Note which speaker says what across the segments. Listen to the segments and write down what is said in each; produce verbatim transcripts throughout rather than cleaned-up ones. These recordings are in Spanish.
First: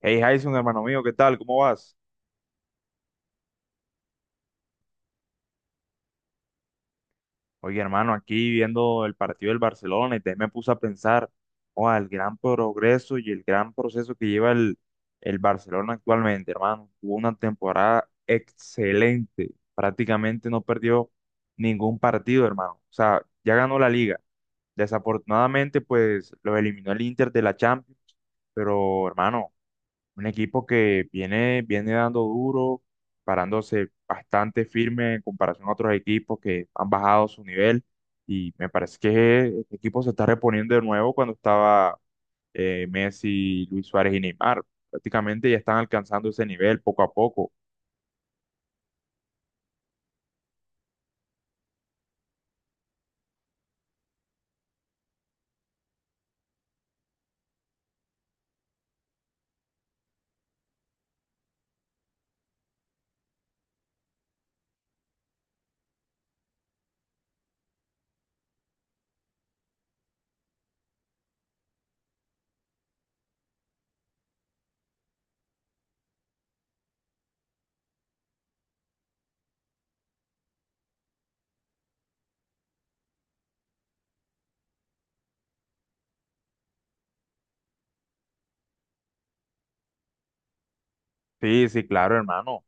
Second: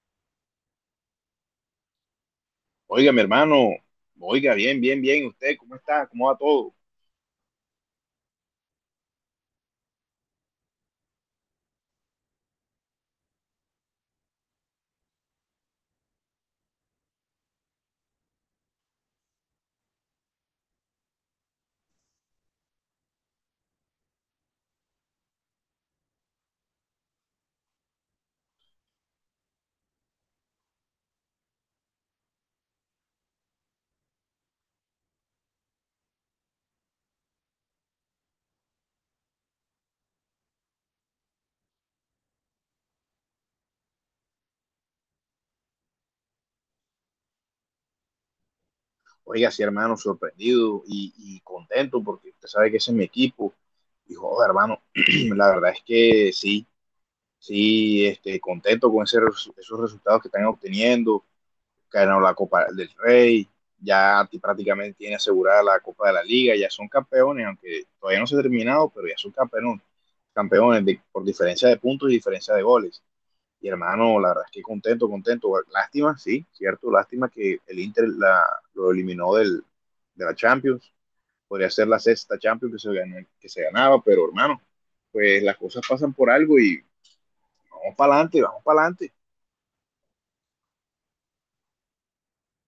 Speaker 1: Hey Jason, hermano mío, ¿qué tal? ¿Cómo vas?
Speaker 2: Oiga, mi hermano, oiga, bien, bien, bien. ¿Usted cómo está? ¿Cómo va todo?
Speaker 1: Oye, hermano, aquí viendo el partido del Barcelona y te me puse a pensar, oh, el gran progreso y el gran proceso que lleva el, el Barcelona actualmente, hermano. Tuvo una temporada excelente, prácticamente no perdió ningún partido, hermano. O sea, ya ganó la liga. Desafortunadamente, pues lo eliminó el Inter de la Champions, pero hermano. Un equipo que viene, viene dando duro, parándose bastante firme en comparación a otros equipos que han bajado su nivel. Y me parece que este equipo se está reponiendo de nuevo cuando estaba eh, Messi, Luis Suárez y Neymar. Prácticamente ya están alcanzando ese nivel poco a poco.
Speaker 2: Oiga, sí, hermano, sorprendido y, y contento porque usted sabe que ese es mi equipo. Dijo joder, hermano, la verdad es que sí, sí, este, contento con ese resu- esos resultados que están obteniendo. Ganaron la Copa del Rey, ya ti- prácticamente tiene asegurada la Copa de la Liga, ya son campeones, aunque todavía no se ha terminado, pero ya son campeones, campeones de- por diferencia de puntos y diferencia de goles. Y hermano, la verdad es que contento, contento. Lástima, sí, cierto, lástima que el Inter la, lo eliminó del, de la Champions. Podría ser la sexta Champions que se, ganó, que se ganaba, pero hermano, pues las cosas pasan por algo y vamos para adelante, vamos para adelante.
Speaker 1: Sí, sí, claro, hermano.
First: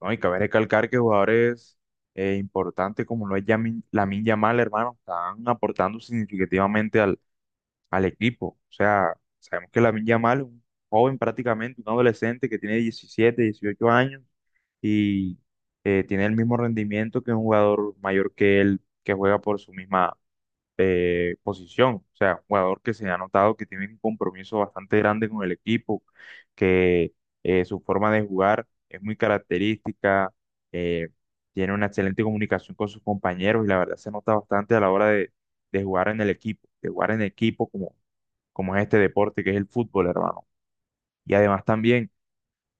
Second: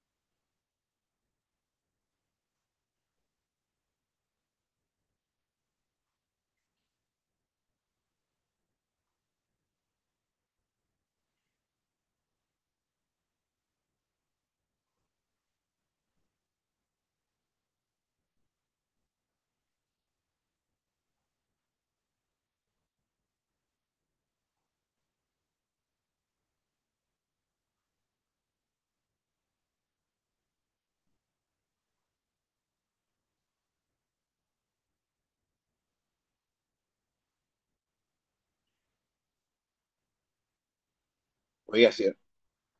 Speaker 1: No, y cabe recalcar que jugadores eh, importantes como lo es Yamin, Lamine Yamal, hermano, están aportando significativamente al equipo. O sea, sabemos que Lamine Yamal es un joven prácticamente, un adolescente que tiene diecisiete, dieciocho años y eh, tiene el mismo rendimiento que un jugador mayor que él que juega por su misma eh, posición. O sea, un jugador que se ha notado que tiene un compromiso bastante grande con el equipo, que eh, su forma de jugar es muy característica. eh, Tiene una excelente comunicación con sus compañeros y la verdad se nota bastante a la hora de, de jugar en el equipo, de jugar en equipo como, como es este deporte que es el fútbol, hermano. Y además
Speaker 2: Oiga, sí,
Speaker 1: también,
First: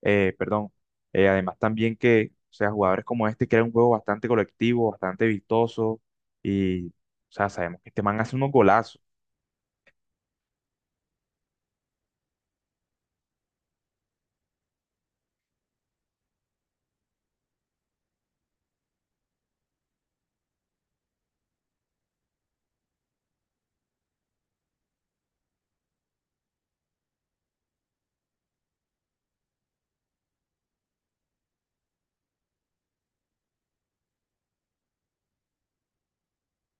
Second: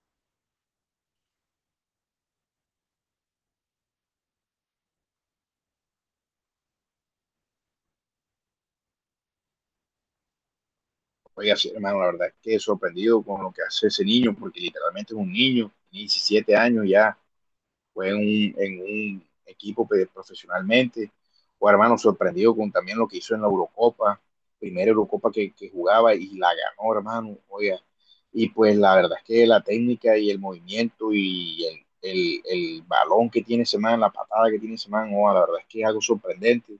Speaker 1: eh, perdón, eh, además también que, o sea, jugadores como este crean un juego bastante colectivo, bastante vistoso y, o sea, sabemos que este man hace unos golazos.
Speaker 2: oiga, sí, hermano, la verdad es que sorprendido con lo que hace ese niño, porque literalmente es un niño, diecisiete años ya, fue un, en un equipo pues, profesionalmente. Guarmano sorprendido con también lo que hizo en la Eurocopa, primera Eurocopa que, que jugaba y la ganó, hermano, oiga. Y pues la verdad es que la técnica y el movimiento y el, el, el balón que tiene ese man, la patada que tiene ese man, oh, la verdad es que es algo sorprendente.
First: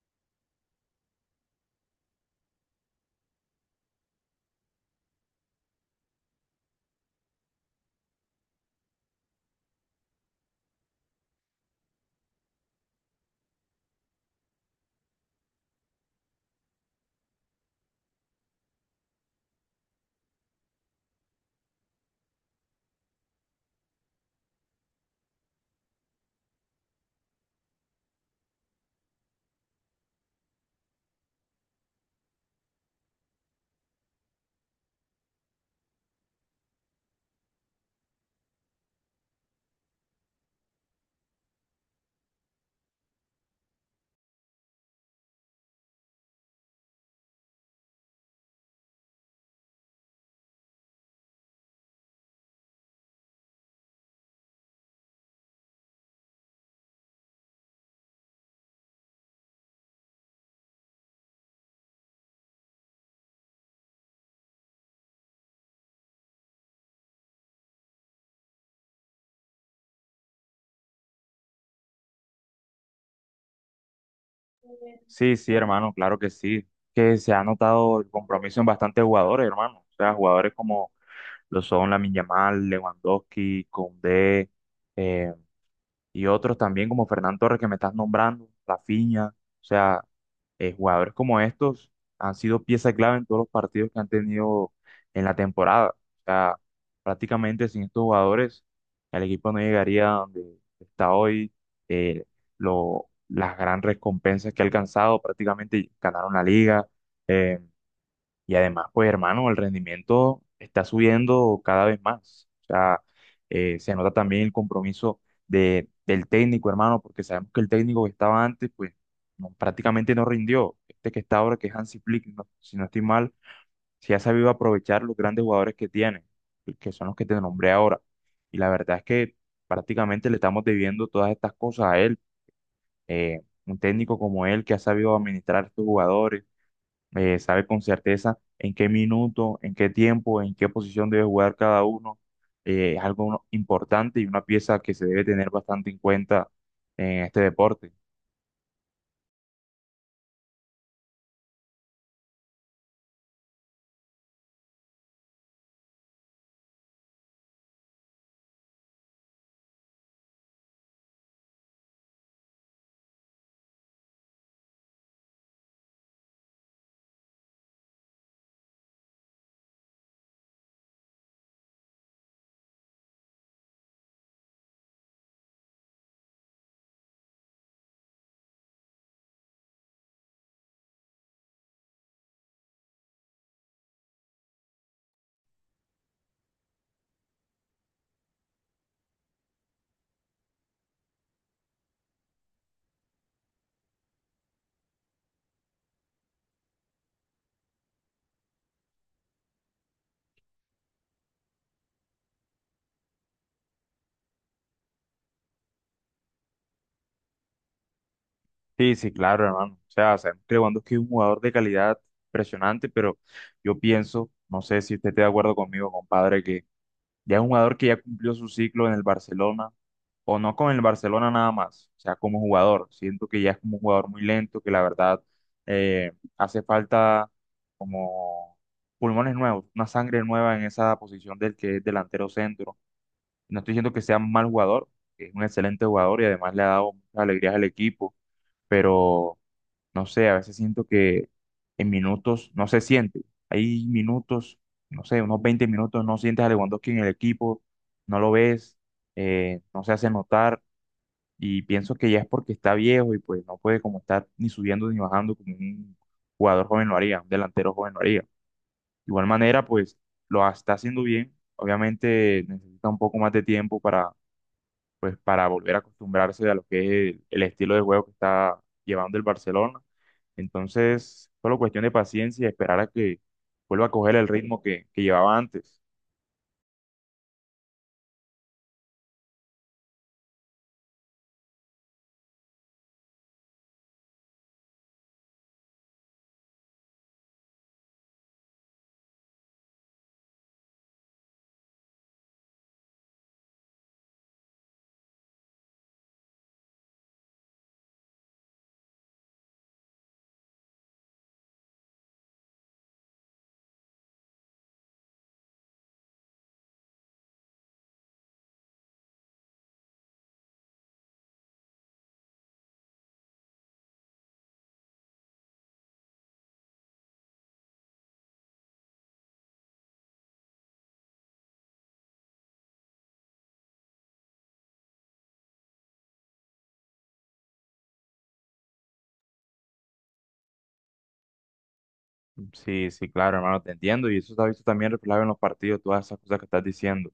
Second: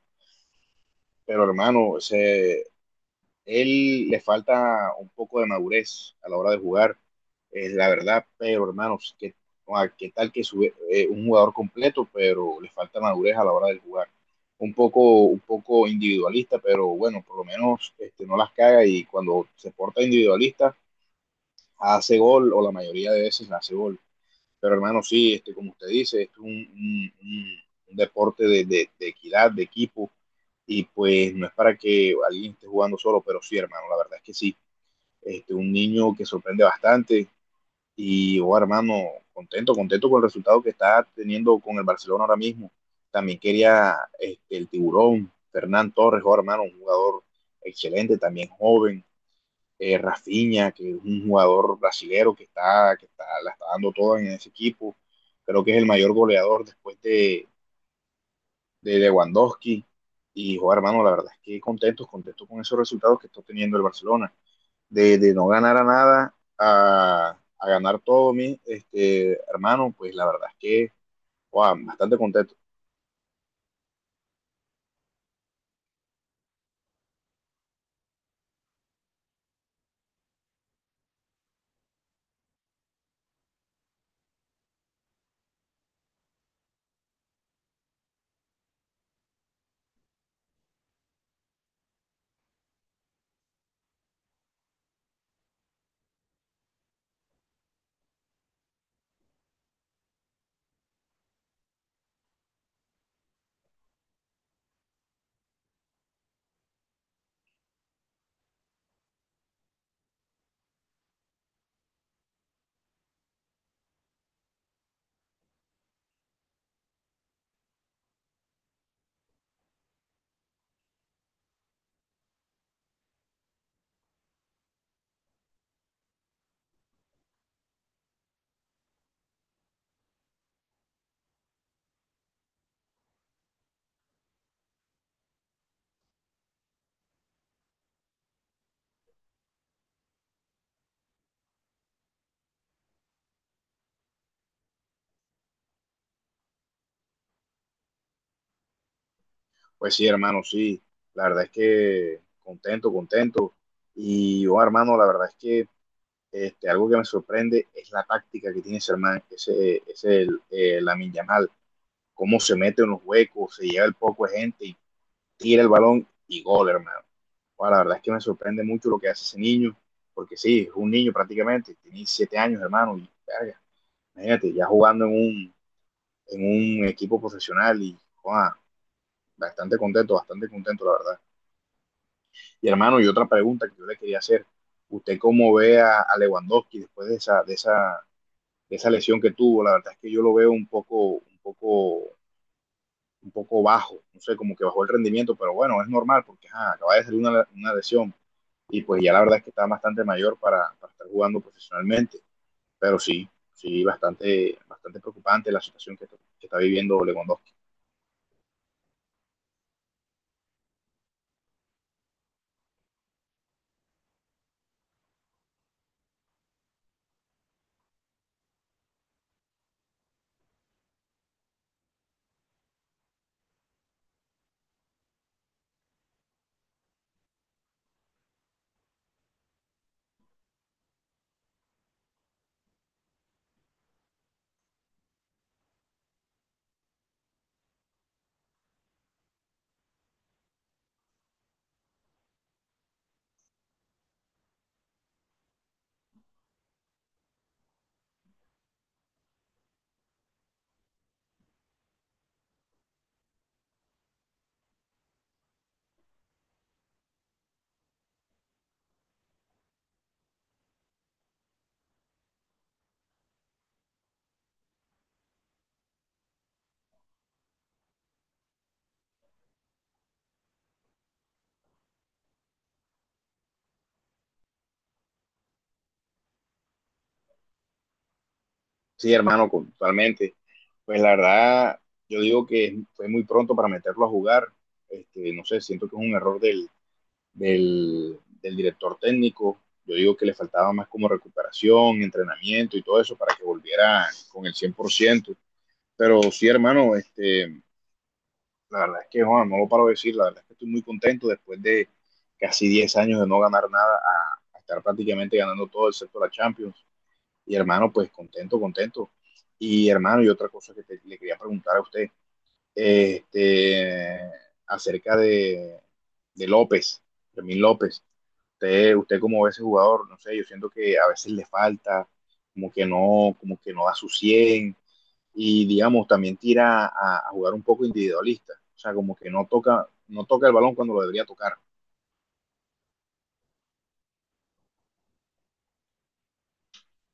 Speaker 2: Pero hermano, ese, él le falta un poco de madurez a la hora de jugar, es la verdad, pero hermanos, qué, qué tal que sube, eh, un jugador completo, pero le falta madurez a la hora de jugar. Un poco, un poco individualista, pero bueno, por lo menos este, no las caga y cuando se porta individualista hace gol o la mayoría de veces hace gol. Pero hermano, sí, este, como usted dice, esto es un, un, un, un deporte de, de, de equidad, de equipo y pues no es para que alguien esté jugando solo, pero sí, hermano, la verdad es que sí. Este, un niño que sorprende bastante. Y, oh, hermano, contento, contento con el resultado que está teniendo con el Barcelona ahora mismo. También quería este, el tiburón, Fernán Torres, oh, hermano, un jugador excelente, también joven. Eh, Rafinha, que es un jugador brasilero que está, que está, la está dando toda en ese equipo. Creo que es el mayor goleador después de, de Lewandowski. Y, joder, hermano, la verdad es que contentos, contentos con esos resultados que está teniendo el Barcelona de, de no ganar a nada a, a ganar todo, mi este, hermano, pues la verdad es que, wow, bastante contento.
Speaker 1: Sí, sí, hermano, claro que sí, que se ha notado el compromiso en bastantes jugadores, hermano. O sea, jugadores como lo son Lamine Yamal, Lewandowski, Koundé, eh, y otros también como Fernán Torres que me estás nombrando, Rafinha, o sea, eh, jugadores como estos han sido pieza clave en todos los partidos que han tenido en la temporada. O sea, prácticamente sin estos jugadores el equipo no llegaría a donde está hoy. eh, lo, las grandes recompensas que ha alcanzado, prácticamente ganaron la liga. Eh, y además, pues hermano, el rendimiento está subiendo cada vez más. O sea, eh, se nota también el compromiso de, del técnico, hermano, porque sabemos que el técnico que estaba antes, pues no- prácticamente no rindió. Este que está ahora, que es Hansi Flick, no- si no estoy mal, sí ha sabido aprovechar los grandes jugadores que tiene, que son los que te nombré ahora. Y la verdad es que prácticamente le estamos debiendo todas estas cosas a él. Eh, un técnico como él que ha sabido administrar estos jugadores eh, sabe con certeza en qué minuto, en qué tiempo, en qué posición debe jugar cada uno. Eh, es algo, ¿no?, importante y una pieza que se debe tener bastante en cuenta en este deporte.
Speaker 2: Pues sí, hermano, sí, la verdad es que contento, contento. Y yo, hermano, la verdad es que este, algo que me sorprende es la táctica que tiene ese hermano, ese, ese el, eh, Lamin Yamal, cómo se mete en los huecos, se lleva el poco de gente y tira el balón y gol, hermano. Bueno, la verdad es que me sorprende mucho lo que hace ese niño, porque sí, es un niño prácticamente, tiene siete años, hermano, y verga, imagínate, ya jugando en un, en un equipo profesional y wow, bastante contento, bastante contento, la verdad. Y hermano, y otra pregunta que yo le quería hacer, ¿usted cómo ve a, a Lewandowski después de esa, de esa, de esa lesión que tuvo? La verdad es que yo lo veo un poco, un poco un poco bajo, no sé, como que bajó el rendimiento, pero bueno, es normal porque ajá, acaba de salir una, una, lesión, y pues ya la verdad es que está bastante mayor para, para estar jugando profesionalmente, pero sí, sí, bastante, bastante preocupante la situación que, que está viviendo Lewandowski.
Speaker 1: Sí, sí, claro, hermano. O sea, sabemos que Lewandowski es un jugador de calidad impresionante, pero yo pienso, no sé si usted está de acuerdo conmigo, compadre, que ya es un jugador que ya cumplió su ciclo en el Barcelona, o no con el Barcelona nada más, o sea, como jugador. Siento que ya es como un jugador muy lento, que la verdad eh, hace falta como pulmones nuevos, una sangre nueva en esa posición del que es delantero centro. No estoy diciendo que sea un mal jugador, que es un excelente jugador y además le ha dado muchas alegrías al equipo, pero no sé, a veces siento que en minutos no se siente. Hay minutos, no sé, unos veinte minutos no sientes a Lewandowski en el equipo, no lo ves, eh, no se hace notar y pienso que ya es porque está viejo y pues no puede como estar ni subiendo ni bajando como un jugador joven lo haría, un delantero joven lo haría. De igual manera, pues lo ha- está haciendo bien, obviamente necesita un poco más de tiempo para pues para volver a acostumbrarse a lo que es el, el estilo de juego que está llevando el Barcelona. Entonces, solo cuestión de paciencia y esperar a que vuelva a coger el ritmo que, que llevaba antes.
Speaker 2: Sí, hermano, totalmente. Pues la verdad, yo digo que fue muy pronto para meterlo a jugar. Este, no sé, siento que es un error del, del, del director técnico. Yo digo que le faltaba más como recuperación, entrenamiento y todo eso para que volviera con el cien por ciento. Pero sí, hermano, este, la verdad es que, Juan, no lo paro de decir, la verdad es que estoy muy contento después de casi diez años de no ganar nada a, a estar prácticamente ganando todo excepto la Champions. Y hermano, pues contento, contento. Y hermano, y otra cosa que te, le quería preguntar a usted, este, acerca de, de López, Fermín López. Usted, usted como ve ese jugador, no sé, yo siento que a veces le falta, como que no, como que no da su cien y digamos también tira a, a, jugar un poco individualista, o sea, como que no toca, no toca el balón cuando lo debería tocar.
Speaker 1: Sí, sí, claro, hermano, te entiendo. Y eso se ha visto también reflejado en los partidos, todas esas cosas que estás diciendo.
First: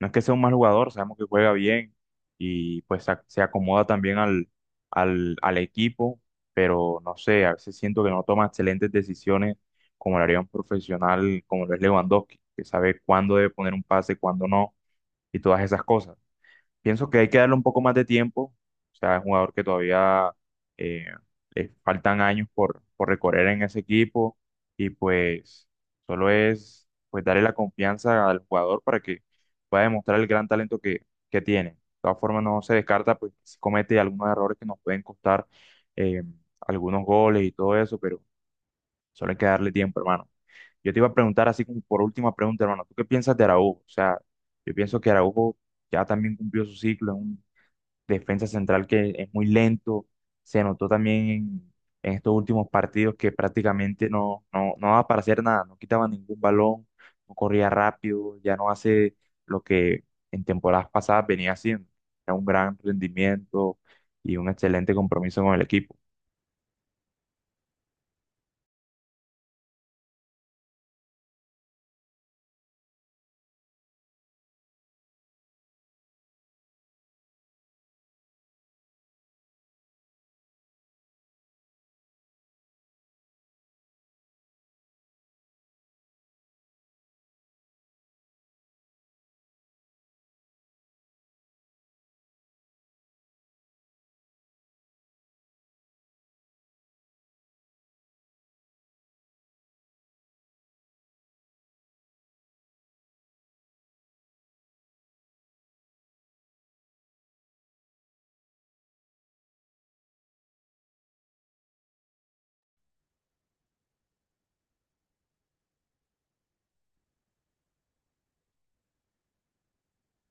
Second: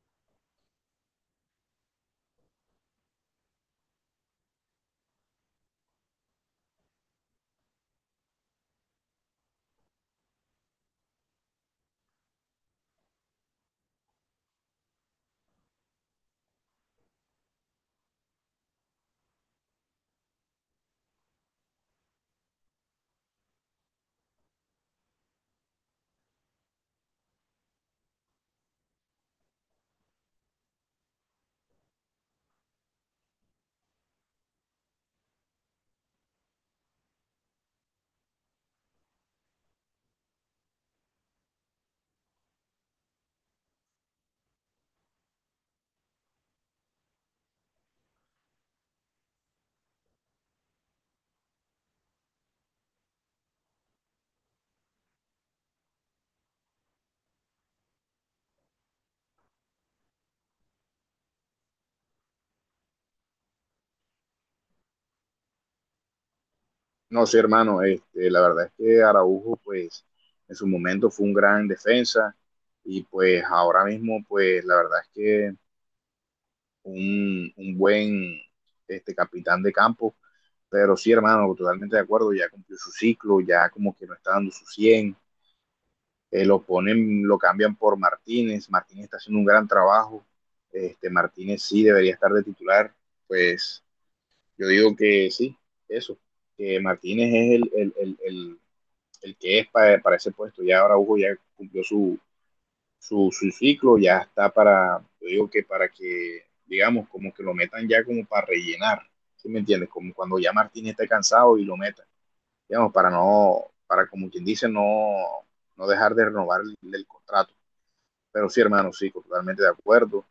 Speaker 1: No es que sea un mal jugador, sabemos que juega bien y pues se ac- se acomoda también al, al, al equipo, pero no sé, a veces siento que no toma excelentes decisiones como lo haría un profesional como lo es Lewandowski, que sabe cuándo debe poner un pase, cuándo no y todas esas cosas. Pienso que hay que darle un poco más de tiempo. O sea, es un jugador que todavía eh, le faltan años por, por recorrer en ese equipo. Y pues solo es pues darle la confianza al jugador para que pueda demostrar el gran talento que, que tiene. De todas formas, no se descarta, pues si comete algunos errores que nos pueden costar eh, algunos goles y todo eso, pero solo hay que darle tiempo, hermano. Yo te iba a preguntar así como por última pregunta, hermano, ¿tú qué piensas de Araújo? O sea, yo pienso que Araújo ya también cumplió su ciclo, defensa central que es muy lento. Se notó también en, en estos últimos partidos que prácticamente no, no, no daba para hacer nada, no quitaba ningún balón, no corría rápido, ya no hace lo que en temporadas pasadas venía haciendo. Era un gran rendimiento y un excelente compromiso con el equipo.
Speaker 2: No sé, sí, hermano, este, la verdad es que Araujo, pues, en su momento fue un gran defensa y pues ahora mismo, pues, la verdad es que un, un buen este, capitán de campo, pero sí, hermano, totalmente de acuerdo, ya cumplió su ciclo, ya como que no está dando su cien eh, lo ponen, lo cambian por Martínez, Martínez está haciendo un gran trabajo, este, Martínez sí debería estar de titular, pues yo digo que sí, eso, que Martínez es el, el, el, el, el que es para, para, ese puesto, ya ahora Hugo ya cumplió su, su, su ciclo, ya está para, yo digo que para que, digamos, como que lo metan ya como para rellenar, ¿sí me entiendes? Como cuando ya Martínez esté cansado y lo metan, digamos, para no, para como quien dice, no, no dejar de renovar el, el contrato. Pero sí, hermano, sí, totalmente de acuerdo.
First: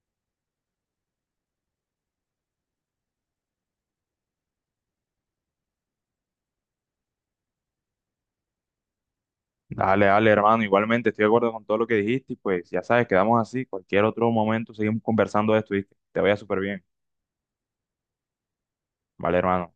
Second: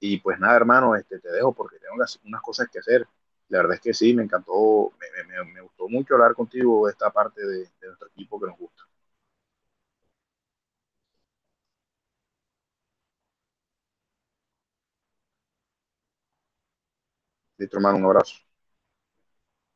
Speaker 2: Y pues nada, hermano, este, te dejo porque tengo unas, unas cosas que hacer. La verdad es que sí, me encantó, me, me, me me gustó mucho hablar contigo de esta parte de, de nuestro equipo que nos gusta.
Speaker 1: Dale, dale, hermano. Igualmente estoy de acuerdo con todo lo que dijiste y pues ya sabes, quedamos así. Cualquier otro momento seguimos conversando de esto y te vaya súper bien.
Speaker 2: Listo, hermano, un abrazo.
Speaker 1: Vale, hermano.